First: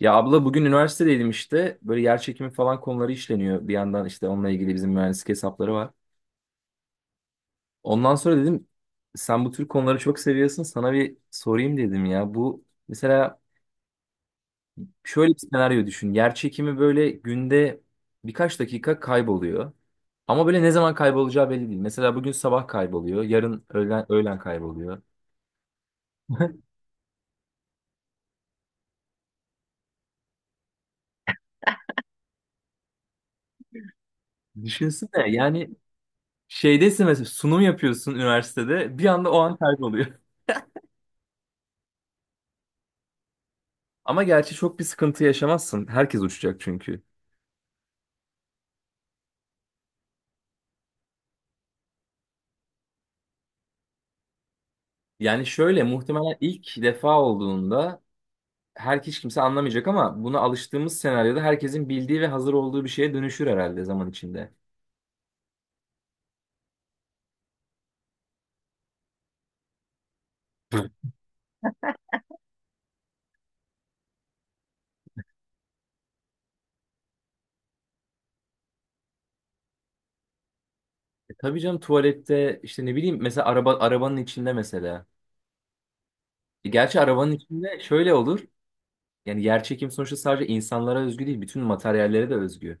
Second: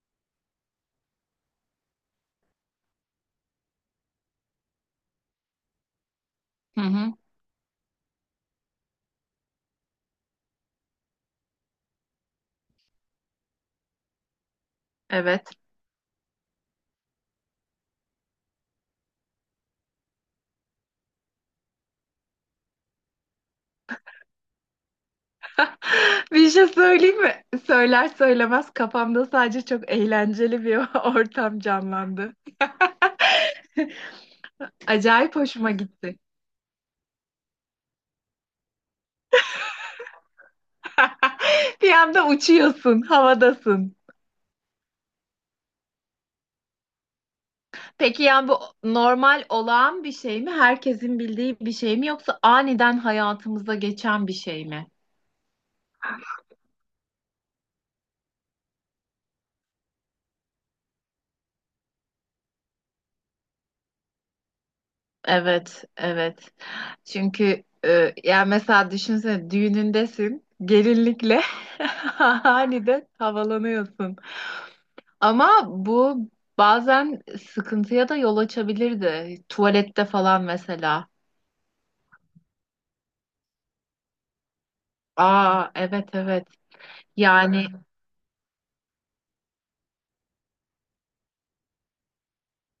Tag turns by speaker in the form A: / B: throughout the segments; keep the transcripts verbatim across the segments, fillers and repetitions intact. A: Ya abla bugün üniversitedeydim işte. Böyle yer çekimi falan konuları işleniyor. Bir yandan işte onunla ilgili bizim mühendislik hesapları var.
B: Hı hı.
A: Ondan sonra dedim sen bu tür konuları çok seviyorsun. Sana bir sorayım dedim ya. Bu mesela şöyle bir
B: Evet.
A: senaryo düşün. Yer çekimi böyle günde birkaç dakika kayboluyor. Ama böyle ne zaman kaybolacağı belli değil. Mesela bugün sabah kayboluyor. Yarın öğlen, öğlen kayboluyor.
B: Bir şey söyleyeyim mi? Söyler söylemez kafamda sadece çok eğlenceli bir ortam canlandı.
A: Düşünsene
B: Acayip
A: yani
B: hoşuma gitti.
A: şeydesin mesela sunum yapıyorsun üniversitede. Bir anda o an kayboluyor.
B: Bir anda uçuyorsun, havadasın.
A: Ama gerçi çok bir sıkıntı yaşamazsın. Herkes uçacak çünkü.
B: Peki yani bu normal olağan bir şey mi? Herkesin bildiği bir şey mi yoksa aniden hayatımıza geçen bir şey mi?
A: Yani şöyle muhtemelen ilk defa olduğunda her hiç kimse anlamayacak, ama buna alıştığımız senaryoda herkesin bildiği ve hazır olduğu bir şeye dönüşür herhalde zaman içinde.
B: Evet, evet. Çünkü e, yani mesela düşünsene düğünündesin,
A: Hı.
B: gelinlikle aniden havalanıyorsun. Ama bu bazen sıkıntıya da yol açabilirdi. Tuvalette falan mesela.
A: E tabii canım, tuvalette işte ne bileyim, mesela araba arabanın içinde mesela.
B: Aa, evet, evet.
A: E gerçi arabanın
B: Yani
A: içinde şöyle olur. Yani yerçekim sonuçta sadece insanlara özgü değil, bütün materyallere de özgü.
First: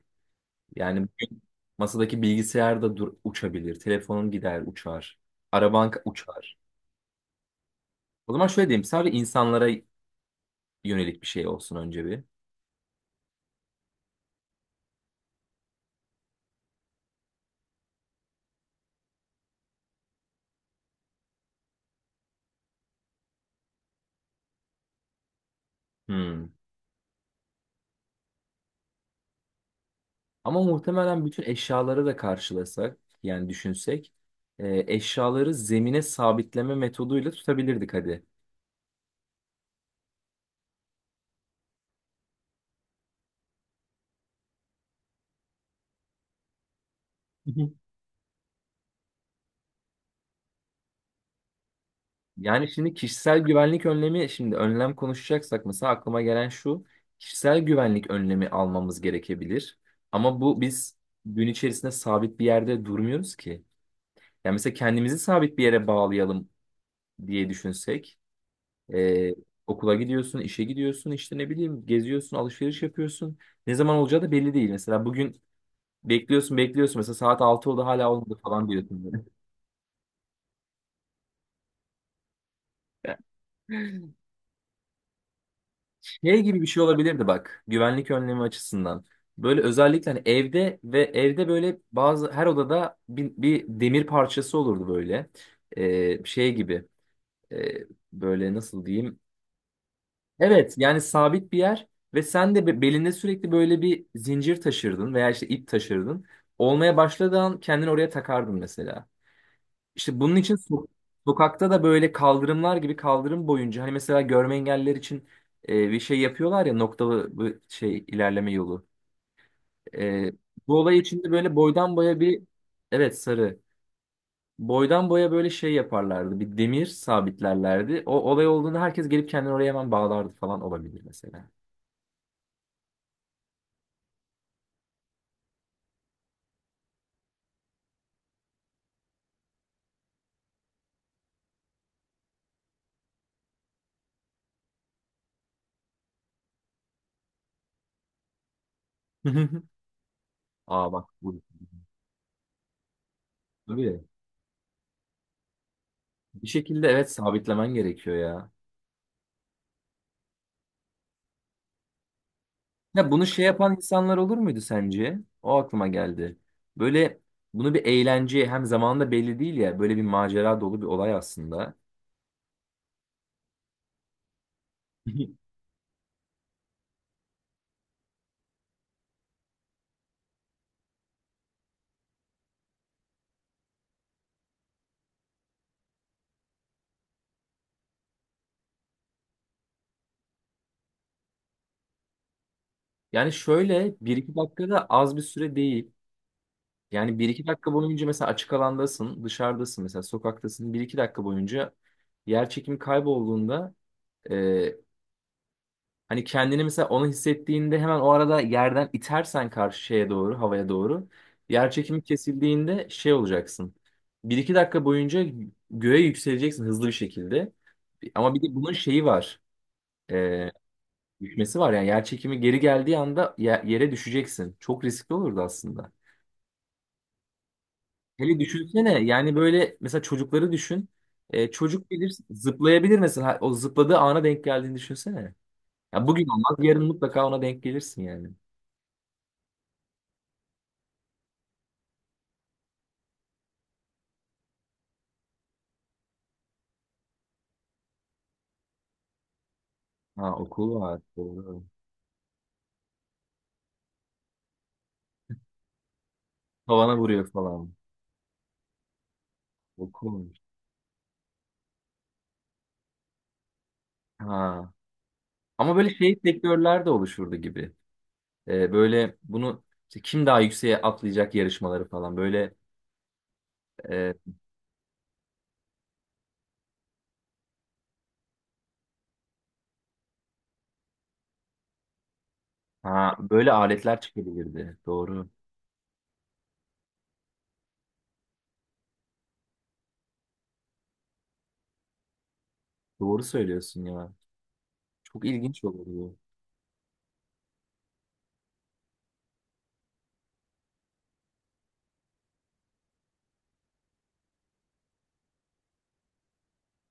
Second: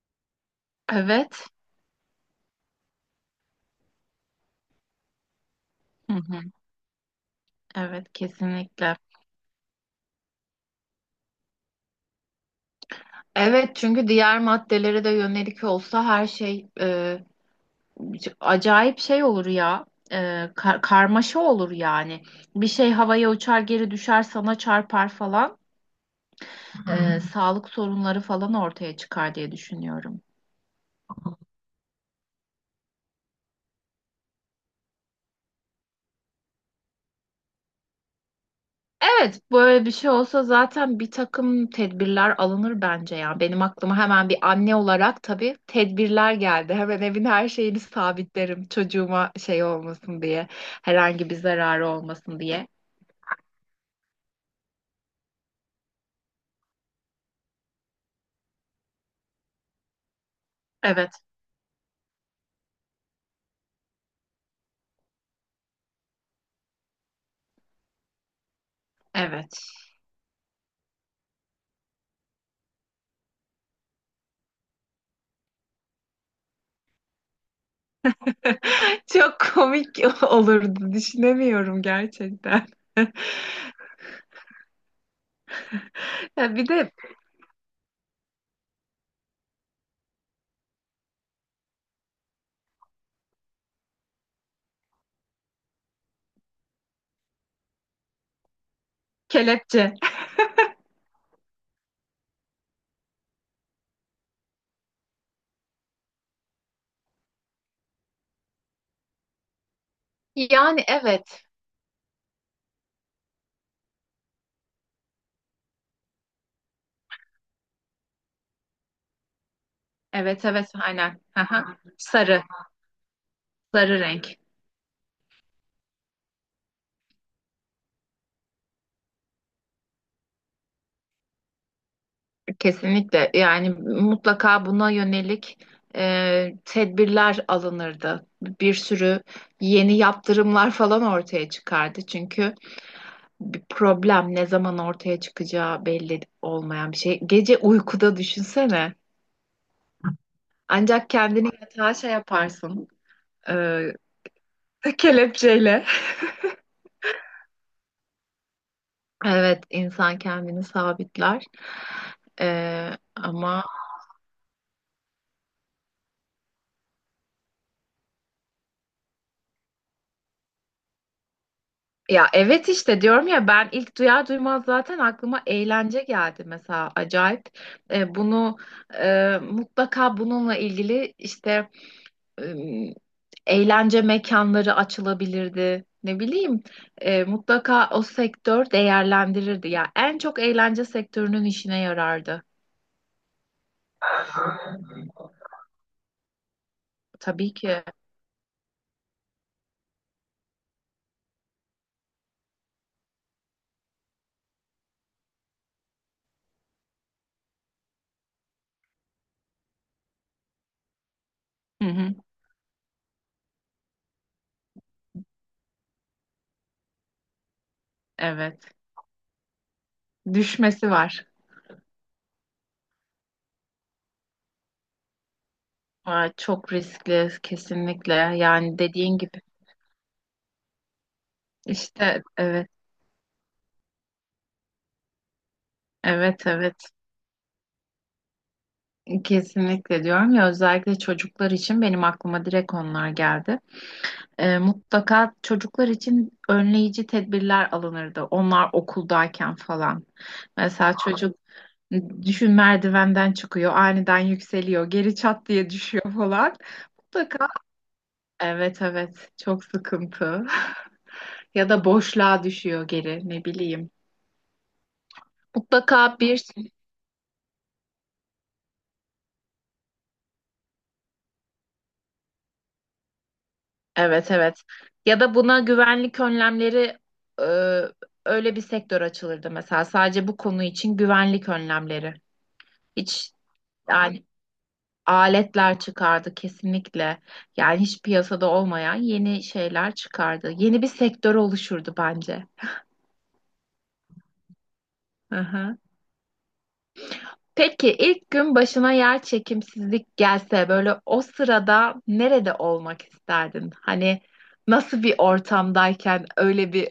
A: Yani bugün
B: evet.
A: masadaki bilgisayar da dur, uçabilir, telefonun gider, uçar, araban ka-
B: Hı hı,
A: uçar.
B: evet,
A: O zaman şöyle diyeyim.
B: kesinlikle.
A: Sadece insanlara yönelik bir şey olsun önce bir.
B: Evet, çünkü diğer maddelere de yönelik olsa her şey e, acayip şey olur ya. E, kar- karmaşa olur yani. Bir şey havaya uçar, geri düşer, sana çarpar falan.
A: Hmm.
B: E, Sağlık sorunları falan ortaya çıkar diye düşünüyorum.
A: Ama muhtemelen bütün eşyaları da karşılasak, yani düşünsek e, eşyaları zemine sabitleme metoduyla tutabilirdik hadi.
B: Evet, böyle bir şey olsa zaten bir takım tedbirler alınır bence ya. Benim aklıma hemen bir anne olarak tabii tedbirler geldi. Hemen evin her
A: Hı hı.
B: şeyini sabitlerim çocuğuma şey olmasın diye, herhangi bir zararı olmasın
A: Yani
B: diye.
A: şimdi kişisel güvenlik önlemi, şimdi önlem konuşacaksak mesela aklıma gelen şu: kişisel güvenlik önlemi almamız gerekebilir. Ama bu biz
B: Evet,
A: gün içerisinde sabit bir yerde durmuyoruz ki. Yani mesela kendimizi sabit bir yere bağlayalım diye düşünsek. Ee,
B: evet.
A: Okula gidiyorsun, işe gidiyorsun, işte ne bileyim geziyorsun, alışveriş yapıyorsun. Ne zaman olacağı da belli değil. Mesela bugün bekliyorsun, bekliyorsun. Mesela saat altı oldu, hala olmadı falan diyorsun böyle.
B: Çok komik olurdu, düşünemiyorum gerçekten.
A: Şey
B: Ya
A: gibi bir
B: bir
A: şey
B: de
A: olabilirdi bak, güvenlik önlemi açısından. Böyle özellikle hani evde, ve evde böyle bazı her odada bir, bir demir parçası olurdu böyle. Ee, şey gibi. Ee, Böyle nasıl diyeyim.
B: kelepçe.
A: Evet, yani sabit bir yer, ve sen de be- belinde sürekli böyle bir zincir taşırdın veya işte ip taşırdın. Olmaya başladığı an kendini oraya takardın mesela. İşte bunun için
B: Yani
A: so-
B: evet,
A: sokakta da böyle kaldırımlar gibi, kaldırım boyunca hani mesela görme engelliler için e, bir şey yapıyorlar ya, noktalı bu şey, ilerleme yolu. E,
B: evet, evet,
A: Bu olay
B: aynen.
A: içinde böyle
B: Aha.
A: boydan boya bir,
B: Sarı,
A: evet, sarı.
B: sarı renk.
A: Boydan boya böyle şey yaparlardı. Bir demir sabitlerlerdi. O olay olduğunda herkes gelip kendini oraya hemen bağlardı falan, olabilir mesela.
B: Kesinlikle yani mutlaka buna yönelik e, tedbirler alınırdı. Bir sürü yeni yaptırımlar falan ortaya çıkardı. Çünkü bir problem ne zaman ortaya çıkacağı belli olmayan bir şey. Gece uykuda düşünsene.
A: Aa, bak
B: Ancak
A: bu.
B: kendini yatağa şey yaparsın, e,
A: Tabii.
B: kelepçeyle.
A: Bir şekilde evet, sabitlemen gerekiyor ya.
B: Evet, insan kendini sabitler. E,
A: Ya bunu şey
B: ama
A: yapan insanlar olur muydu sence? O aklıma geldi. Böyle bunu bir eğlence, hem zamanında belli değil ya. Böyle bir macera dolu bir olay aslında.
B: Ya evet, işte diyorum ya, ben ilk duyar duymaz zaten aklıma eğlence geldi mesela, acayip. E, bunu e, mutlaka bununla ilgili işte e, eğlence mekanları açılabilirdi. Ne bileyim, e, mutlaka o sektör değerlendirirdi. Ya en çok eğlence sektörünün işine yarardı.
A: Yani şöyle, bir iki dakikada az bir süre değil. Yani bir iki
B: Tabii
A: dakika
B: ki.
A: boyunca mesela açık alandasın, dışarıdasın, mesela sokaktasın. Bir iki dakika boyunca yer çekimi kaybolduğunda e, hani kendini, mesela onu hissettiğinde hemen o arada yerden itersen karşı şeye doğru, havaya doğru, yer
B: Hı
A: çekimi
B: hı,
A: kesildiğinde şey olacaksın. Bir iki dakika boyunca göğe yükseleceksin hızlı bir şekilde. Ama bir de bunun
B: evet.
A: şeyi var. E,
B: Düşmesi var.
A: Düşmesi var, yani yer çekimi geri geldiği anda ye- yere düşeceksin. Çok riskli olurdu aslında.
B: Aa, çok riskli, kesinlikle.
A: Hele
B: Yani
A: düşünsene
B: dediğin
A: yani,
B: gibi.
A: böyle mesela çocukları düşün. E, çocuk bilir
B: İşte evet.
A: zıplayabilir mesela, o zıpladığı ana denk geldiğini düşünsene. Ya bugün
B: Evet,
A: olmaz, yarın
B: evet.
A: mutlaka ona denk gelirsin yani.
B: Kesinlikle diyorum ya, özellikle çocuklar için benim aklıma direkt onlar geldi. Ee, mutlaka çocuklar için önleyici tedbirler alınırdı. Onlar okuldayken falan.
A: Ha, okul
B: Mesela
A: var.
B: çocuk
A: Doğru.
B: düşün, merdivenden çıkıyor, aniden yükseliyor, geri çat diye düşüyor falan.
A: Tavana vuruyor
B: Mutlaka,
A: falan.
B: evet, evet, çok
A: Okul.
B: sıkıntı. Ya da boşluğa düşüyor geri, ne bileyim.
A: Ha. Ama böyle
B: Mutlaka
A: şey,
B: bir
A: sektörler de oluşurdu gibi. E, böyle bunu, işte kim daha yükseğe atlayacak yarışmaları falan, böyle e,
B: evet, evet. Ya da buna güvenlik önlemleri, e, öyle bir sektör açılırdı mesela. Sadece bu konu için güvenlik önlemleri.
A: ha,
B: Hiç,
A: böyle aletler
B: yani
A: çıkabilirdi. Doğru.
B: aletler çıkardı kesinlikle. Yani hiç piyasada olmayan yeni şeyler çıkardı. Yeni bir sektör oluşurdu bence.
A: Doğru söylüyorsun ya. Çok
B: Hı
A: ilginç
B: hı.
A: olurdu.
B: Peki ilk gün başına yer çekimsizlik gelse böyle o sırada nerede olmak isterdin? Hani nasıl bir ortamdayken öyle bir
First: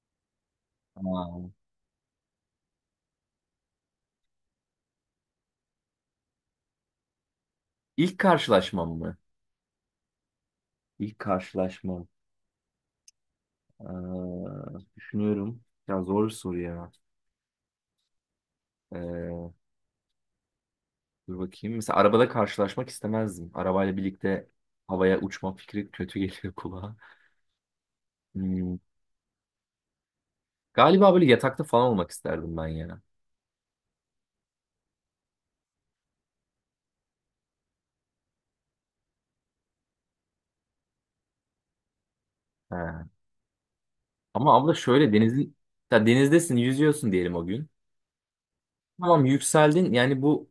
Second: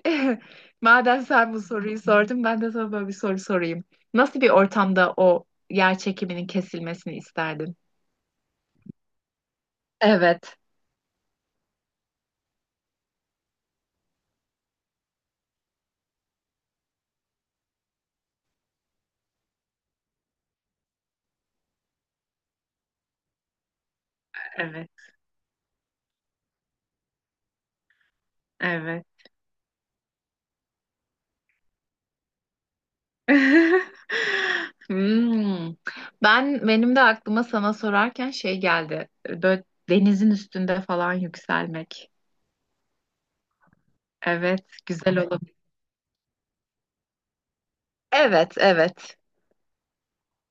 B: madem
A: Ha.
B: sen bu soruyu sordun, ben de sana böyle bir soru sorayım. Nasıl bir ortamda o yer çekiminin kesilmesini isterdin?
A: İlk karşılaşmam mı?
B: Evet,
A: İlk karşılaşmam. Ee, Düşünüyorum. Ya zor bir soru ya. Ee, Dur bakayım. Mesela arabada karşılaşmak istemezdim. Arabayla birlikte
B: evet,
A: havaya uçma fikri kötü geliyor kulağa. Hmm,
B: evet.
A: Galiba böyle yatakta falan olmak isterdim ben ya.
B: Hmm. Ben benim de aklıma sana sorarken şey geldi. Böyle denizin üstünde falan yükselmek.
A: He. Ama
B: Evet,
A: abla şöyle,
B: güzel olur.
A: denizin, ya denizdesin yüzüyorsun diyelim o gün.
B: Evet, evet.
A: Tamam, yükseldin, yani bu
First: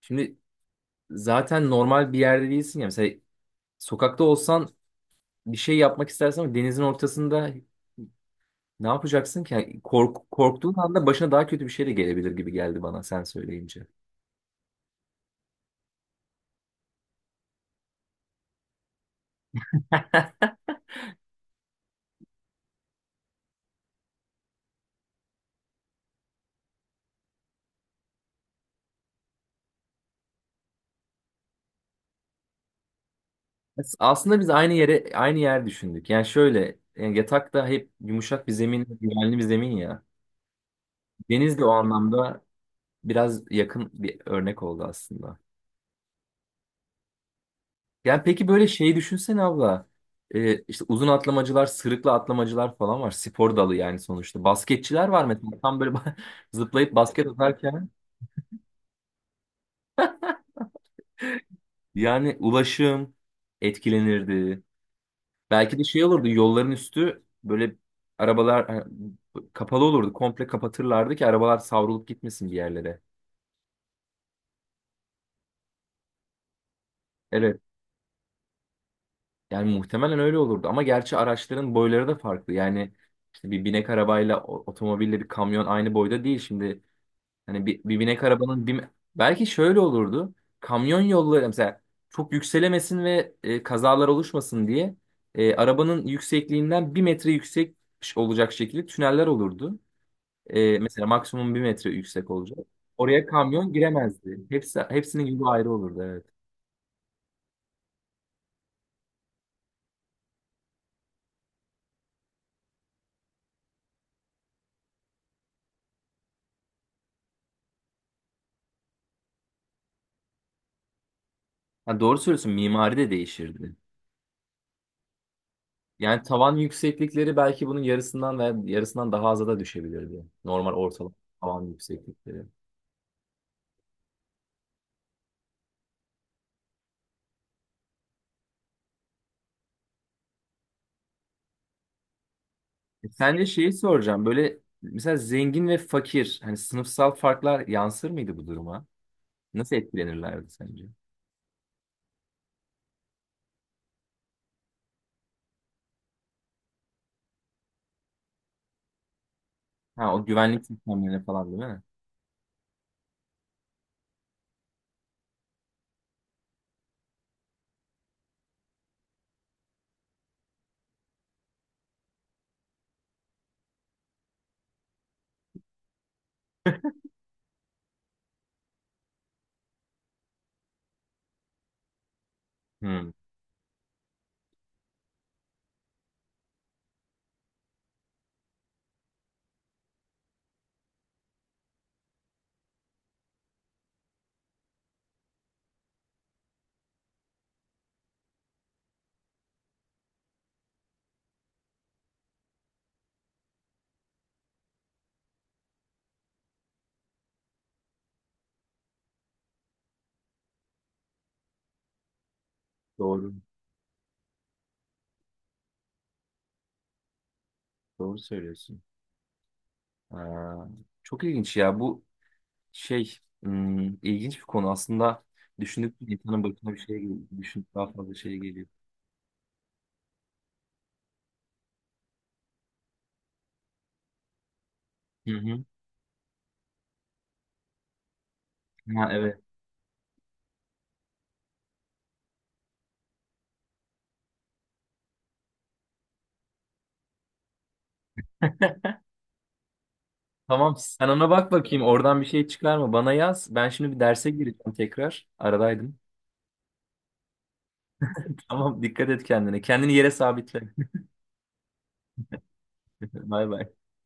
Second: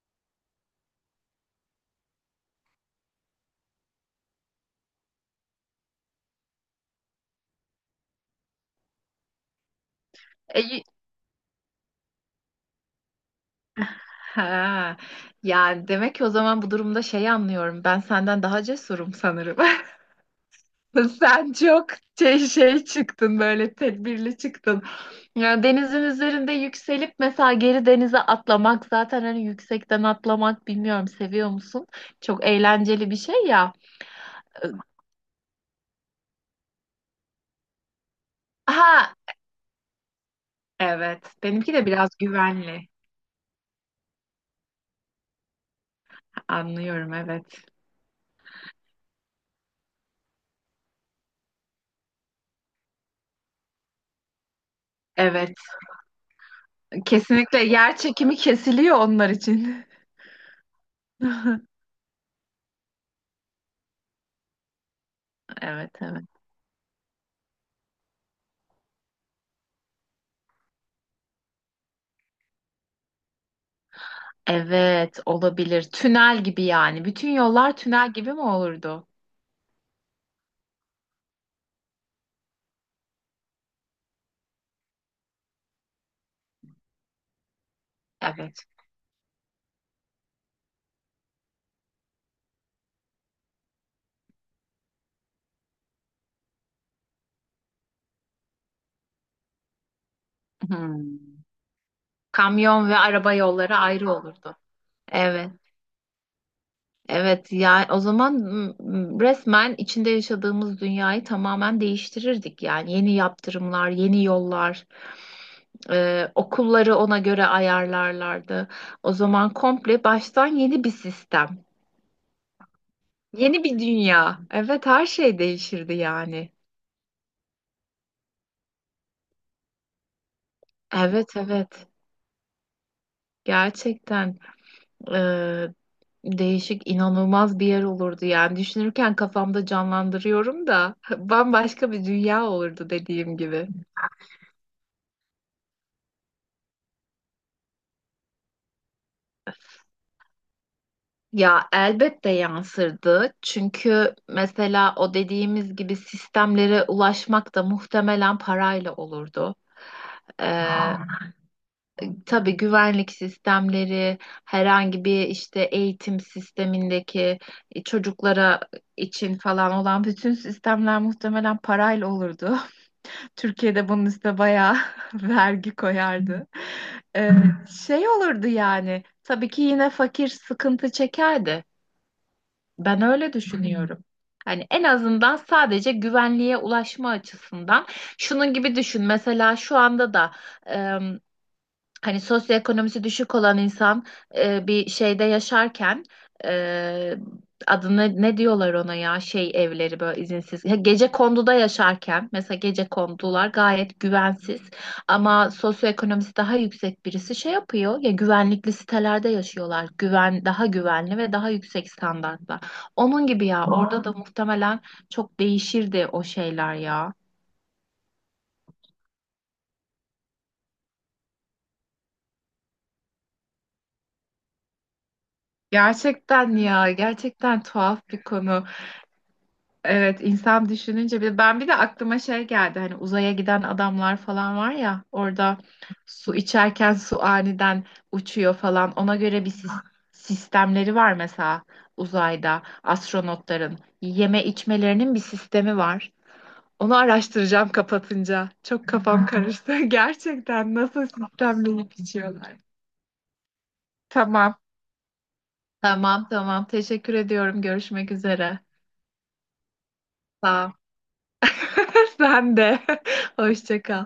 A: şimdi zaten normal bir yerde değilsin ya. Mesela sokakta olsan bir şey yapmak istersen, ama denizin ortasında ne yapacaksın ki? Yani Kork,
B: E,
A: korktuğun
B: y-
A: anda başına daha kötü bir şey de gelebilir gibi geldi bana sen söyleyince.
B: ha. Yani demek ki o zaman bu durumda şeyi anlıyorum. Ben senden daha cesurum sanırım. Sen çok şey, şey çıktın, böyle tedbirli çıktın. Yani denizin üzerinde yükselip mesela geri denize atlamak, zaten hani yüksekten atlamak, bilmiyorum, seviyor musun? Çok eğlenceli bir şey ya.
A: As- Aslında biz aynı yere aynı yer düşündük. Yani şöyle, yani yatak da hep yumuşak bir zemin,
B: Ha
A: güvenli bir zemin ya.
B: evet.
A: Deniz de o
B: Benimki de biraz
A: anlamda
B: güvenli.
A: biraz yakın bir örnek oldu aslında.
B: Anlıyorum, evet.
A: Yani peki, böyle şeyi düşünsene abla. Ee, işte uzun atlamacılar, sırıkla atlamacılar falan var. Spor dalı yani sonuçta. Basketçiler var mesela.
B: Evet.
A: Tam böyle zıplayıp basket
B: Kesinlikle
A: atarken,
B: yer çekimi kesiliyor onlar için.
A: yani ulaşım etkilenirdi. Belki de
B: Evet,
A: şey
B: evet.
A: olurdu, yolların üstü böyle, arabalar ha, kapalı olurdu. Komple kapatırlardı ki arabalar savrulup gitmesin bir yerlere.
B: Evet, olabilir. Tünel gibi yani. Bütün
A: Evet.
B: yollar tünel gibi mi olurdu?
A: Yani muhtemelen öyle olurdu. Ama gerçi araçların boyları da farklı. Yani işte bir binek arabayla o- otomobille bir kamyon aynı boyda değil. Şimdi hani bir, bir binek
B: Evet.
A: arabanın bir... Belki şöyle olurdu. Kamyon yolları mesela çok yükselemesin ve e, kazalar oluşmasın diye e, arabanın yüksekliğinden bir metre yüksek olacak şekilde tüneller olurdu. E, mesela
B: Hmm.
A: maksimum bir metre yüksek olacak.
B: Kamyon ve
A: Oraya
B: araba
A: kamyon
B: yolları ayrı
A: giremezdi.
B: olurdu.
A: Hepsi, hepsinin yolu
B: Evet.
A: ayrı olurdu, evet.
B: Evet ya, o zaman mm, resmen içinde yaşadığımız dünyayı tamamen değiştirirdik yani, yeni yaptırımlar, yeni yollar, e, okulları ona göre ayarlarlardı. O zaman komple baştan yeni bir sistem,
A: Ha, doğru söylüyorsun, mimari de
B: yeni
A: değişirdi.
B: bir dünya. Evet, her şey değişirdi
A: Yani
B: yani.
A: tavan yükseklikleri belki bunun yarısından veya yarısından daha aza da düşebilirdi. Normal ortalama
B: Evet,
A: tavan
B: evet.
A: yükseklikleri.
B: Gerçekten eee, değişik, inanılmaz bir yer olurdu yani. Düşünürken kafamda canlandırıyorum da bambaşka bir dünya olurdu
A: E,
B: dediğim
A: sence
B: gibi.
A: şeyi soracağım, böyle mesela zengin ve fakir, hani sınıfsal farklar yansır mıydı bu duruma? Nasıl etkilenirlerdi sence?
B: Ya elbette yansırdı. Çünkü mesela o dediğimiz gibi sistemlere ulaşmak da muhtemelen parayla olurdu.
A: Ha, o güvenlik
B: Ee,
A: sistemlerine falan, değil mi?
B: tabii güvenlik sistemleri, herhangi bir işte eğitim sistemindeki e, çocuklara için falan olan bütün sistemler muhtemelen parayla olurdu. Türkiye'de bunun üstüne bayağı vergi koyardı. Ee, Şey olurdu yani. Tabii ki yine fakir sıkıntı çekerdi. Ben
A: Hmm,
B: öyle düşünüyorum. Hani en azından sadece güvenliğe ulaşma açısından. Şunun gibi düşün. Mesela şu anda da hani sosyoekonomisi düşük olan insan e, bir şeyde yaşarken e, adını ne diyorlar ona, ya şey evleri, böyle izinsiz, ya gece konduda yaşarken mesela, gece kondular gayet güvensiz ama sosyoekonomisi daha yüksek birisi şey yapıyor ya, güvenlikli sitelerde yaşıyorlar, güven daha güvenli ve daha yüksek standartta, onun
A: doğru.
B: gibi ya, orada da muhtemelen çok değişirdi o şeyler ya.
A: Doğru söylüyorsun. Aa, çok ilginç ya. Bu Şey, hmm, ilginç bir konu aslında. Düşündük, insanın
B: Gerçekten
A: başına bir
B: ya,
A: şey geliyor.
B: gerçekten
A: Düşünüp daha
B: tuhaf
A: fazla
B: bir
A: şey
B: konu.
A: geliyor.
B: Evet, insan düşününce, bir ben bir de aklıma şey geldi, hani uzaya giden adamlar falan var ya,
A: Hı
B: orada
A: hı.
B: su içerken su aniden uçuyor falan,
A: Ha,
B: ona
A: evet.
B: göre bir sis- sistemleri var mesela, uzayda astronotların yeme içmelerinin bir sistemi var. Onu araştıracağım kapatınca. Çok kafam karıştı. Gerçekten
A: Tamam,
B: nasıl
A: sen ona bak bakayım,
B: sistemleyip
A: oradan bir şey
B: içiyorlar.
A: çıkar mı? Bana yaz. Ben şimdi bir derse
B: Tamam.
A: gireceğim tekrar. Aradaydım.
B: Tamam tamam. Teşekkür ediyorum. Görüşmek üzere.
A: Tamam, dikkat et kendine. Kendini yere sabitle.
B: Sağ ol. Sen de.
A: Bay bay.
B: Hoşça kal.